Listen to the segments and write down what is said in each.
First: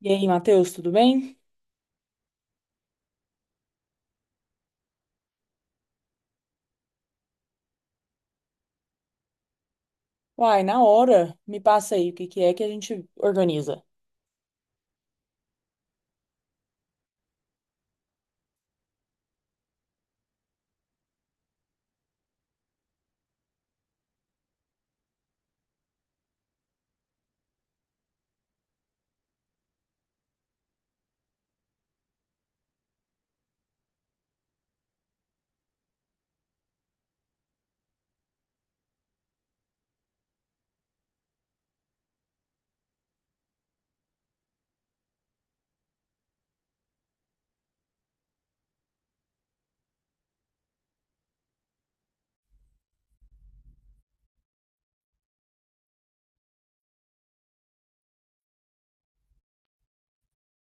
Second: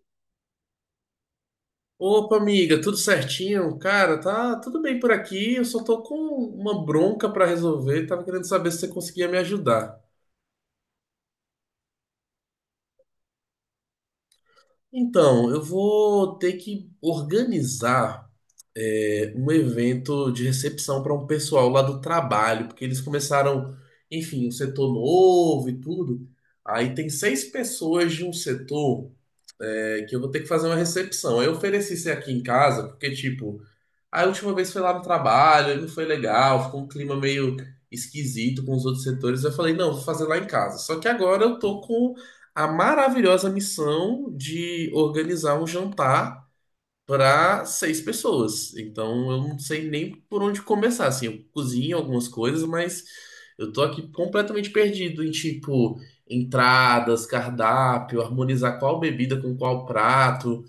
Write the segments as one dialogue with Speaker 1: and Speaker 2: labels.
Speaker 1: E aí, Matheus, tudo bem?
Speaker 2: Opa, amiga, tudo certinho? Cara, tá tudo bem por aqui. Eu só tô com uma bronca pra resolver. Tava querendo saber se você conseguia me ajudar.
Speaker 1: Uai, na hora, me passa aí o que que é que a gente organiza.
Speaker 2: Então, eu vou ter que organizar um evento de recepção para um pessoal lá do trabalho, porque eles começaram, enfim, um setor novo e tudo. Aí tem seis pessoas de um setor que eu vou ter que fazer uma recepção. Aí eu ofereci isso aqui em casa, porque, tipo. A última vez foi lá no trabalho, e não foi legal, ficou um clima meio esquisito com os outros setores. Eu falei, não, vou fazer lá em casa. Só que agora eu tô com a maravilhosa missão de organizar um jantar para seis pessoas. Então eu não sei nem por onde começar. Assim, eu cozinho algumas coisas, mas eu tô aqui completamente perdido em tipo entradas, cardápio, harmonizar qual bebida com qual prato.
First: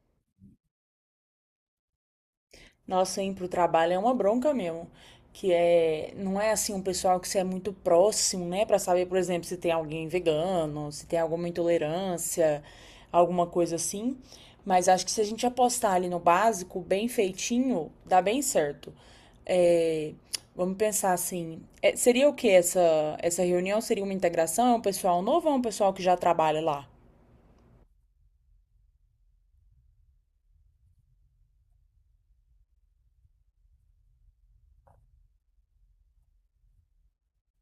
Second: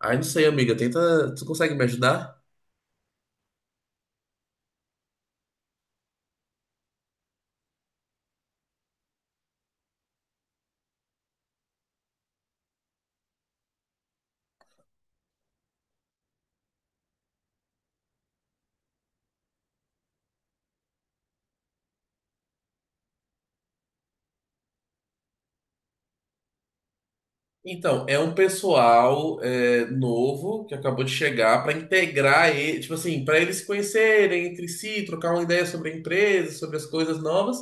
Speaker 2: Ai, não sei, amiga, tenta. Tu consegue me ajudar?
Speaker 1: Nossa, ir pro trabalho é uma bronca mesmo, que é, não é assim um pessoal que você é muito próximo, né, pra saber, por exemplo, se tem alguém vegano, se tem alguma intolerância, alguma coisa assim. Mas acho que se a gente apostar ali no básico, bem feitinho, dá bem certo. É, Vamos pensar assim, seria o que essa reunião? Seria uma integração? É um pessoal novo ou é um pessoal que já trabalha lá?
Speaker 2: Então, é um pessoal novo que acabou de chegar para integrar ele, tipo assim, para eles se conhecerem entre si, trocar uma ideia sobre a empresa, sobre as coisas novas.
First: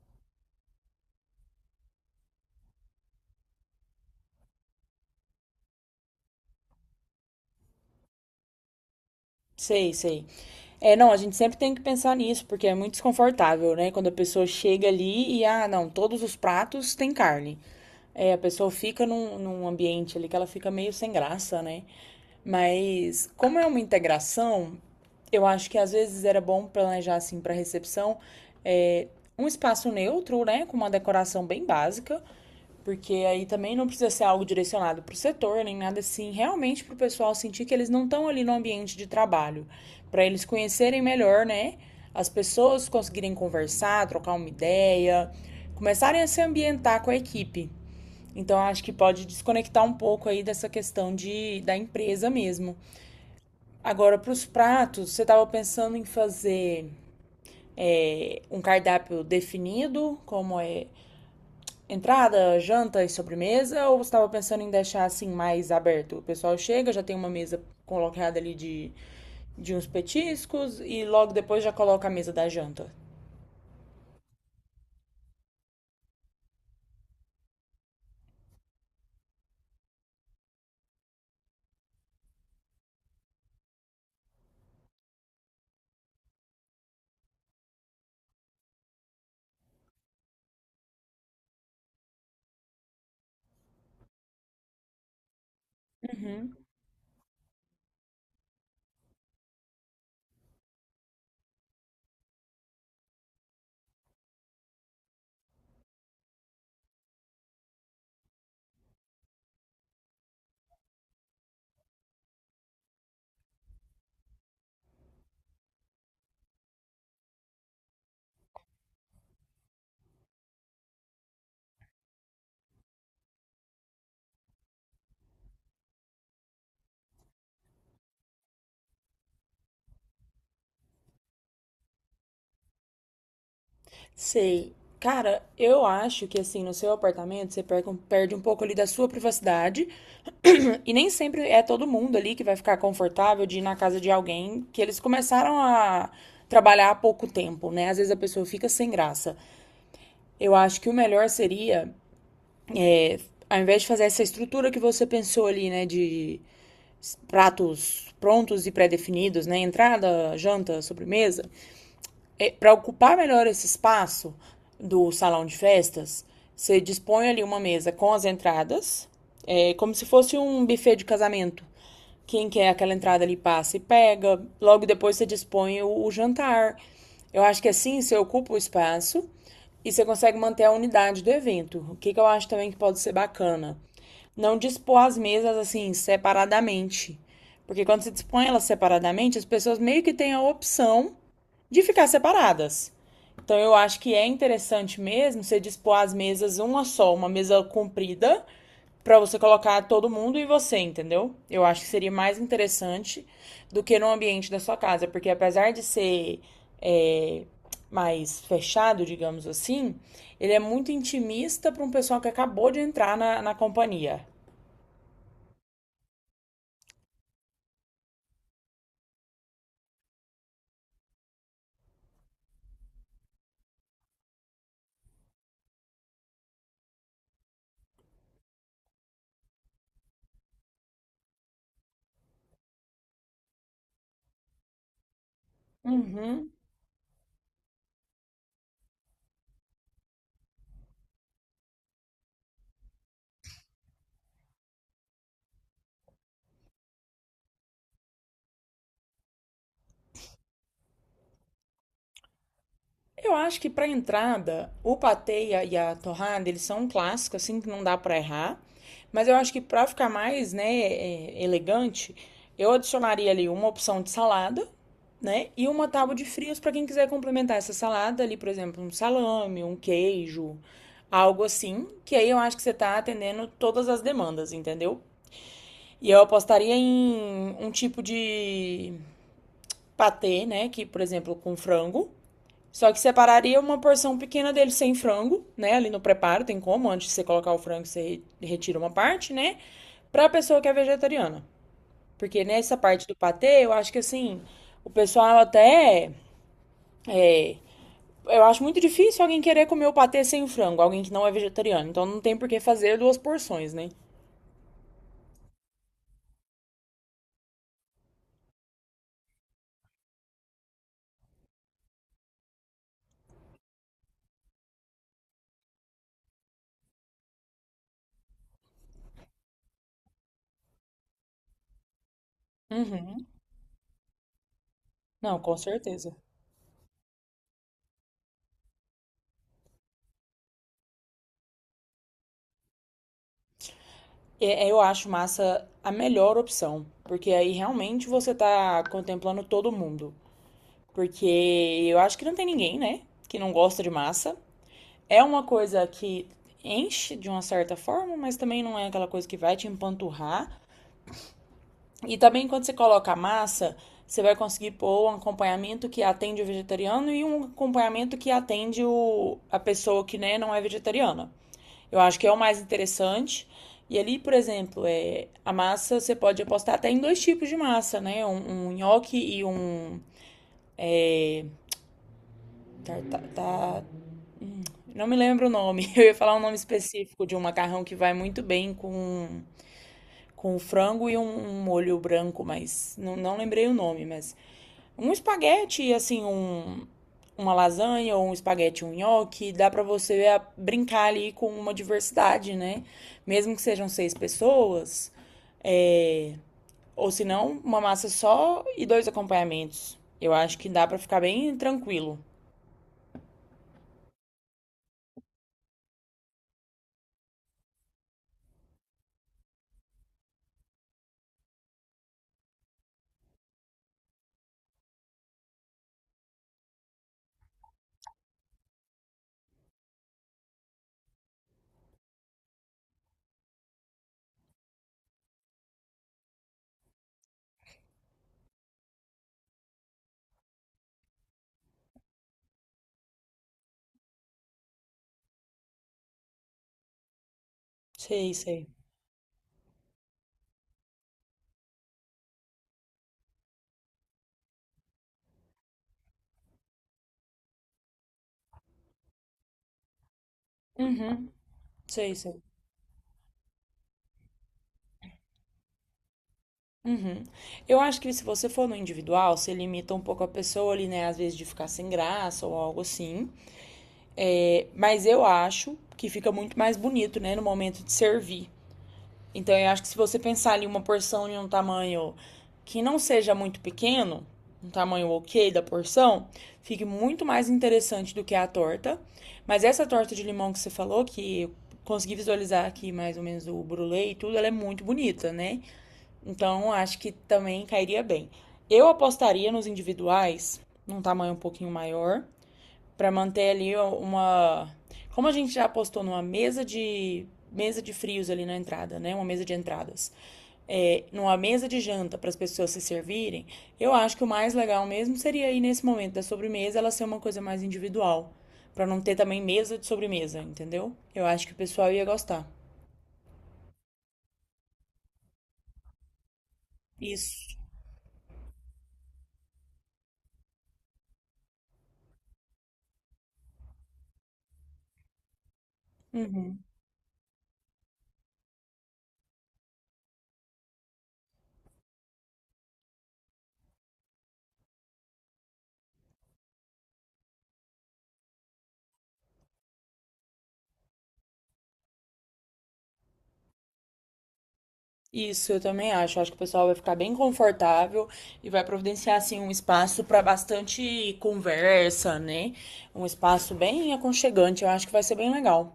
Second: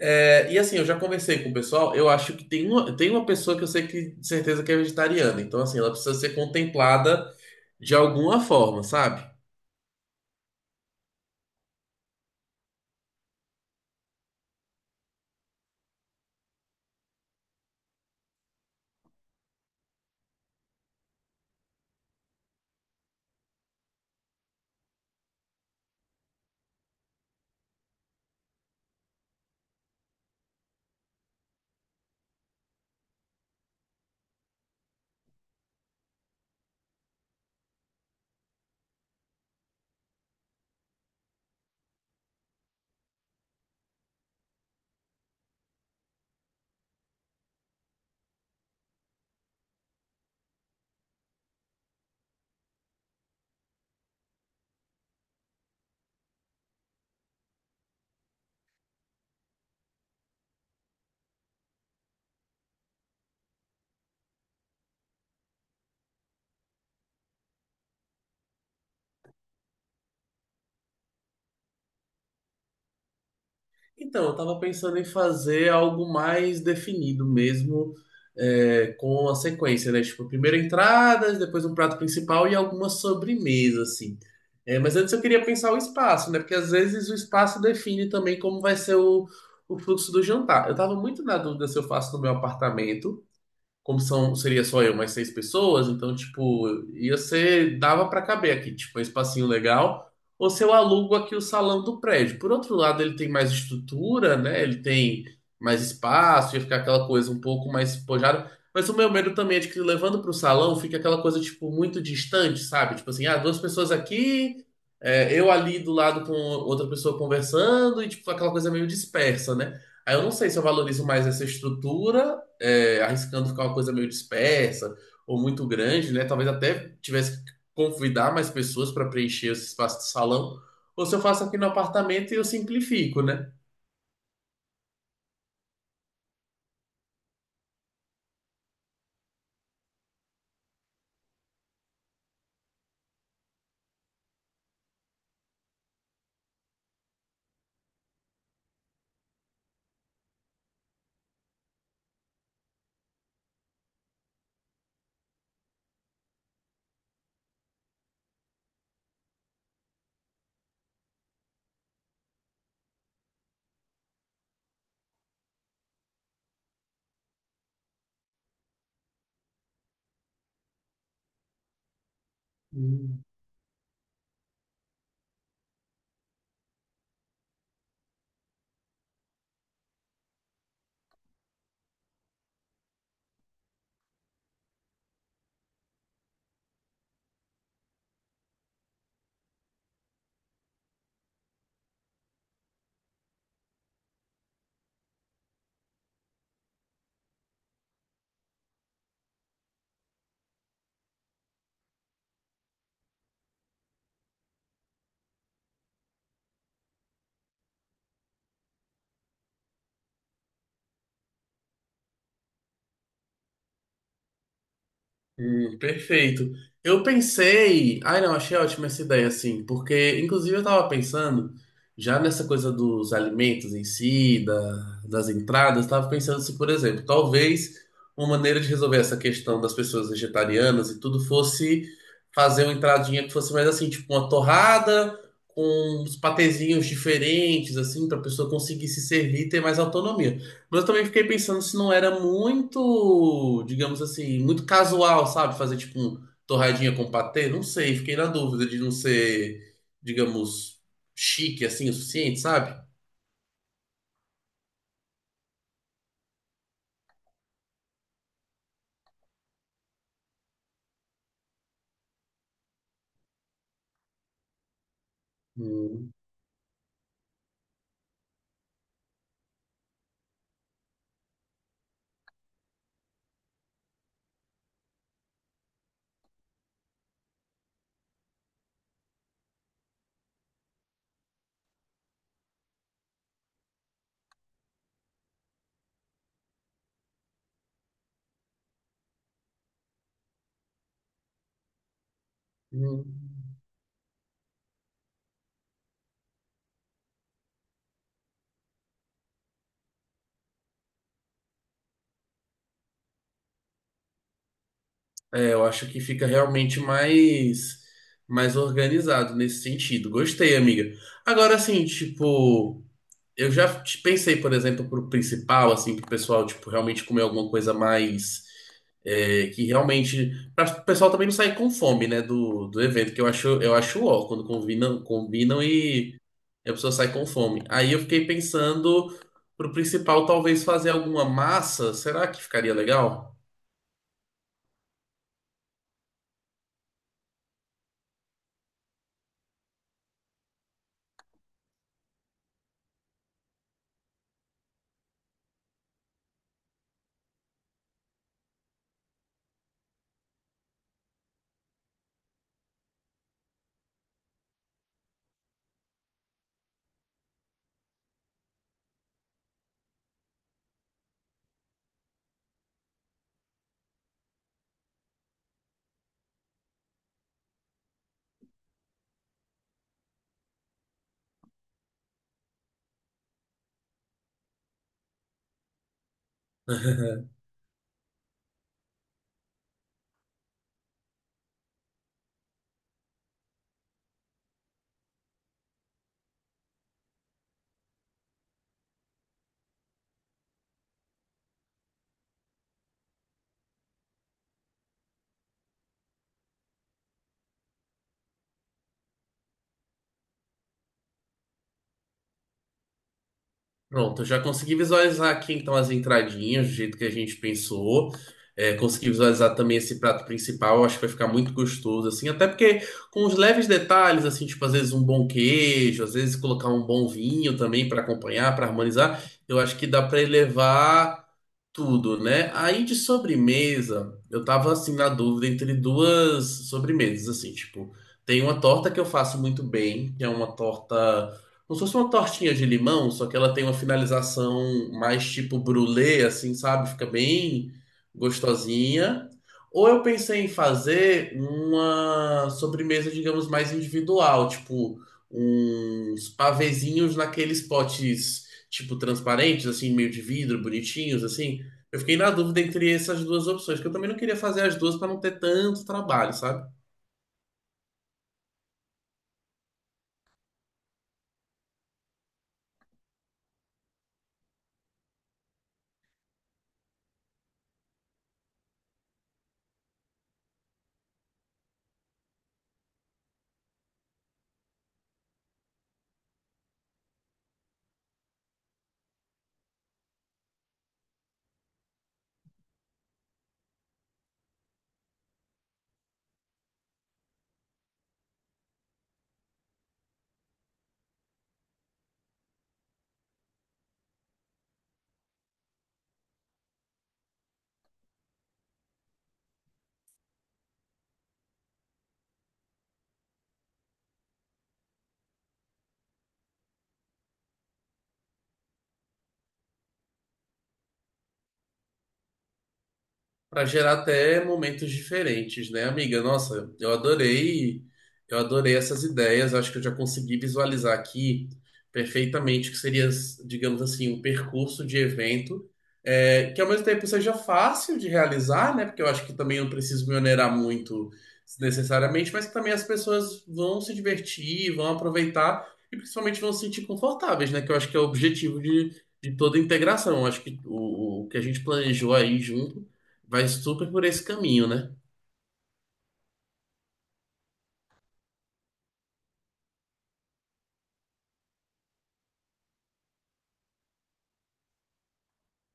Speaker 2: É, e assim, eu já conversei com o pessoal, eu acho que tem uma pessoa que eu sei que de certeza que é vegetariana, então assim, ela precisa ser contemplada de alguma forma, sabe?
Speaker 1: Sei, sei. É, não, a gente sempre tem que pensar nisso, porque é muito desconfortável, né? Quando a pessoa chega ali e, ah, não, todos os pratos têm carne. É, a pessoa fica num ambiente ali que ela fica meio sem graça, né? Mas, como é uma integração, eu acho que às vezes era bom planejar, assim, para recepção, é, um espaço neutro, né? Com uma decoração bem básica, porque aí também não precisa ser algo direcionado para o setor, nem nada assim, realmente para o pessoal sentir que eles não estão ali no ambiente de trabalho, para eles conhecerem melhor, né? As pessoas conseguirem conversar, trocar uma ideia, começarem a se ambientar com a equipe. Então acho que pode desconectar um pouco aí dessa questão da empresa mesmo. Agora, para os pratos, você estava pensando em fazer um cardápio definido, como é entrada, janta e sobremesa? Ou você estava pensando em deixar assim mais aberto? O pessoal chega, já tem uma mesa colocada ali de uns petiscos e logo depois já coloca a mesa da janta.
Speaker 2: Então, eu estava pensando em fazer algo mais definido mesmo, com a sequência, né? Tipo, primeiro entradas, depois um prato principal e alguma sobremesa, assim. É, mas antes eu queria pensar o espaço, né? Porque às vezes o espaço define também como vai ser o fluxo do jantar. Eu estava muito na dúvida se eu faço no meu apartamento como são, seria só eu, mais seis pessoas, então,
Speaker 1: Uhum.
Speaker 2: tipo, ia ser, dava pra caber aqui, tipo, um espacinho legal, ou se eu alugo aqui o salão do prédio. Por outro lado, ele tem mais estrutura, né? Ele tem mais espaço, ia ficar aquela coisa um pouco mais pojada. Mas o meu medo também é de que levando pro salão fica aquela coisa, tipo, muito distante, sabe? Tipo assim, ah, duas pessoas aqui, eu ali do lado com outra pessoa conversando, e, tipo, aquela coisa meio dispersa, né? Aí eu não sei se eu valorizo mais essa estrutura arriscando ficar uma coisa meio dispersa ou muito grande, né? Talvez até tivesse que convidar mais pessoas para preencher esse espaço de salão, ou se eu faço aqui no apartamento e eu simplifico, né?
Speaker 1: Sei. Cara, eu acho que assim, no seu apartamento você perde um pouco ali da sua privacidade. E nem sempre é todo mundo ali que vai ficar confortável de ir na casa de alguém que eles começaram a trabalhar há pouco tempo, né? Às vezes a pessoa fica sem graça. Eu acho que o melhor seria É, ao invés de fazer essa estrutura que você pensou ali, né, de pratos prontos e pré-definidos, né, entrada, janta, sobremesa, para ocupar melhor esse espaço do salão de festas, você dispõe ali uma mesa com as entradas, como se fosse um buffet de casamento, quem quer aquela entrada ali passa e pega. Logo depois você dispõe o jantar. Eu acho que assim você ocupa o espaço e você consegue manter a unidade do evento. O que, que eu acho também que pode ser bacana? Não dispor as mesas assim separadamente. Porque quando você dispõe elas separadamente, as pessoas meio que têm a opção de ficar separadas. Então eu acho que é interessante mesmo você dispor as mesas uma só, uma mesa comprida, para você colocar todo mundo e você, entendeu? Eu acho que seria mais interessante do que no ambiente da sua casa, porque apesar de ser é, mais fechado, digamos assim, ele é muito intimista para um pessoal que acabou de entrar na companhia.
Speaker 2: Perfeito. Eu pensei. Ai, não, achei ótima essa ideia, assim, porque, inclusive, eu tava pensando já nessa coisa dos alimentos em si, das entradas, tava pensando se, por exemplo, talvez uma maneira de resolver essa questão das pessoas vegetarianas e tudo fosse fazer uma entradinha que fosse mais assim, tipo uma torrada com uns
Speaker 1: Uhum.
Speaker 2: patezinhos diferentes, assim, pra pessoa conseguir se servir e ter mais autonomia. Mas eu também fiquei pensando se não era muito, digamos assim, muito casual, sabe? Fazer tipo um torradinha com patê, não sei, fiquei na dúvida de não ser, digamos, chique assim o suficiente, sabe?
Speaker 1: Eu acho que para entrada, o patê e e a torrada, eles são um clássico, assim, que não dá para errar. Mas eu acho que para ficar mais, né, elegante, eu adicionaria ali uma opção de salada, né, e uma
Speaker 2: Hum,
Speaker 1: tábua de frios para quem quiser complementar essa salada ali, por exemplo, um salame, um queijo, algo assim, que aí eu acho que você tá atendendo todas as demandas, entendeu? E eu apostaria em um tipo de patê, né, que, por exemplo, com frango, só que separaria uma porção pequena dele sem frango, né? Ali no preparo, tem como, antes de você colocar o frango, você retira uma parte, né? Pra pessoa que é vegetariana. Porque nessa parte do
Speaker 2: hum.
Speaker 1: patê, eu acho que assim, o pessoal até. é, eu acho muito difícil alguém querer comer o patê sem o frango, alguém que não é vegetariano. Então não tem por que fazer duas porções, né?
Speaker 2: É, eu acho que fica realmente mais organizado nesse sentido. Gostei, amiga. Agora assim, tipo, pensei, por exemplo, pro principal, assim, pro pessoal, tipo, realmente comer alguma coisa mais. Que realmente. Pra o pessoal também não sair com fome, né? Do evento, que
Speaker 1: Uhum.
Speaker 2: eu acho ó, quando combinam,
Speaker 1: Não, com
Speaker 2: combinam
Speaker 1: certeza.
Speaker 2: e a pessoa sai com fome. Aí eu fiquei pensando pro principal, talvez fazer alguma massa. Será que ficaria legal?
Speaker 1: Eu acho massa a melhor opção, porque aí realmente você tá contemplando todo mundo. Porque eu acho que não tem ninguém, né, que não gosta de massa. É uma coisa que enche de uma certa forma, mas também não é aquela coisa que vai te empanturrar. E também quando você coloca a massa, você vai conseguir pôr um acompanhamento que atende o vegetariano e um acompanhamento que atende a pessoa que né, não é vegetariana. Eu acho que é o mais interessante. E ali, por exemplo, a massa você pode apostar até em dois tipos de massa, né? Um nhoque e um tarta, não me lembro o nome. Eu ia falar um nome específico de um macarrão que vai muito bem com frango e um molho branco, mas não, não lembrei o nome, mas um espaguete, assim, um, uma lasanha ou um espaguete, um nhoque, dá pra você brincar ali com uma diversidade, né? Mesmo que sejam seis pessoas, é, ou se não, uma massa só e dois acompanhamentos. Eu acho que dá pra ficar bem tranquilo.
Speaker 2: Pronto, eu já consegui visualizar aqui então as entradinhas, do jeito que a gente pensou. É, consegui visualizar também esse prato principal, eu acho que vai ficar muito gostoso, assim, até porque com os leves detalhes, assim, tipo, às vezes um bom queijo, às vezes colocar um bom vinho também para acompanhar, para harmonizar, eu acho que dá para elevar tudo, né? Aí de sobremesa, eu tava assim na dúvida entre duas sobremesas, assim, tipo, tem uma torta que eu faço muito bem, que é uma torta, como se fosse uma tortinha de limão, só que ela tem uma finalização mais tipo brulê, assim, sabe? Fica bem
Speaker 1: Sei, sei.
Speaker 2: gostosinha. Ou eu pensei em fazer uma sobremesa, digamos, mais individual, tipo uns pavezinhos naqueles potes tipo transparentes, assim, meio de vidro, bonitinhos,
Speaker 1: Uhum,
Speaker 2: assim. Eu
Speaker 1: sei,
Speaker 2: fiquei na
Speaker 1: sei.
Speaker 2: dúvida entre essas duas opções, que eu também não queria fazer as duas para não ter tanto trabalho, sabe?
Speaker 1: Uhum. Eu acho que se você for no individual, você limita um pouco a pessoa ali, né? Às vezes de ficar sem graça ou algo assim. É, mas eu acho que fica muito mais bonito, né? No momento de servir. Então eu acho que se você pensar ali uma porção de um tamanho que não seja muito pequeno, um tamanho ok da porção, fique muito mais interessante do que a torta. Mas essa torta de limão que você falou, que eu consegui visualizar aqui mais ou menos o brulê e tudo, ela é muito bonita, né? Então, acho que também cairia bem. Eu apostaria nos individuais, num tamanho um pouquinho maior, para manter ali uma. Como a gente já apostou numa mesa de frios ali na entrada, né? Uma mesa de entradas. É, numa mesa de janta para as pessoas se servirem, eu acho que o mais legal mesmo seria aí nesse momento da sobremesa ela ser uma coisa mais individual, para não ter também mesa de sobremesa, entendeu? Eu acho que o pessoal ia gostar.
Speaker 2: Para gerar até momentos diferentes, né, amiga? Nossa,
Speaker 1: Isso.
Speaker 2: eu adorei essas ideias. Acho que eu já consegui visualizar aqui perfeitamente o que seria, digamos assim, um percurso de evento, que ao mesmo tempo seja fácil de realizar, né? Porque eu acho que também eu não preciso me onerar muito necessariamente, mas que também as pessoas vão se divertir, vão aproveitar e principalmente vão se sentir confortáveis, né? Que eu acho que é o objetivo de toda a integração. Eu acho que o que a gente planejou aí junto vai super por esse caminho, né?
Speaker 1: Isso, eu também acho. Acho que o pessoal vai ficar bem confortável e vai providenciar assim um espaço para bastante conversa, né? Um espaço bem aconchegante. Eu acho que vai ser bem legal.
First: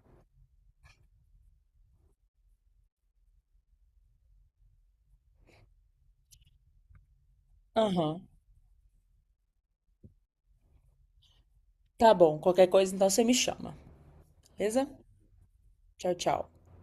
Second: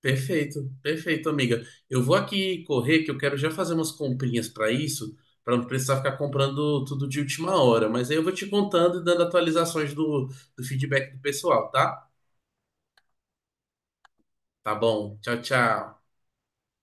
Speaker 2: Perfeito, perfeito, amiga. Eu vou aqui correr, que eu quero já fazer umas comprinhas para isso, para não precisar ficar comprando tudo de última hora. Mas aí eu
Speaker 1: Aham.
Speaker 2: vou te contando e dando atualizações do feedback do pessoal, tá?
Speaker 1: Tá bom. Qualquer coisa, então você me chama.
Speaker 2: Tá
Speaker 1: Beleza?
Speaker 2: bom. Tchau, tchau.
Speaker 1: Tchau, tchau.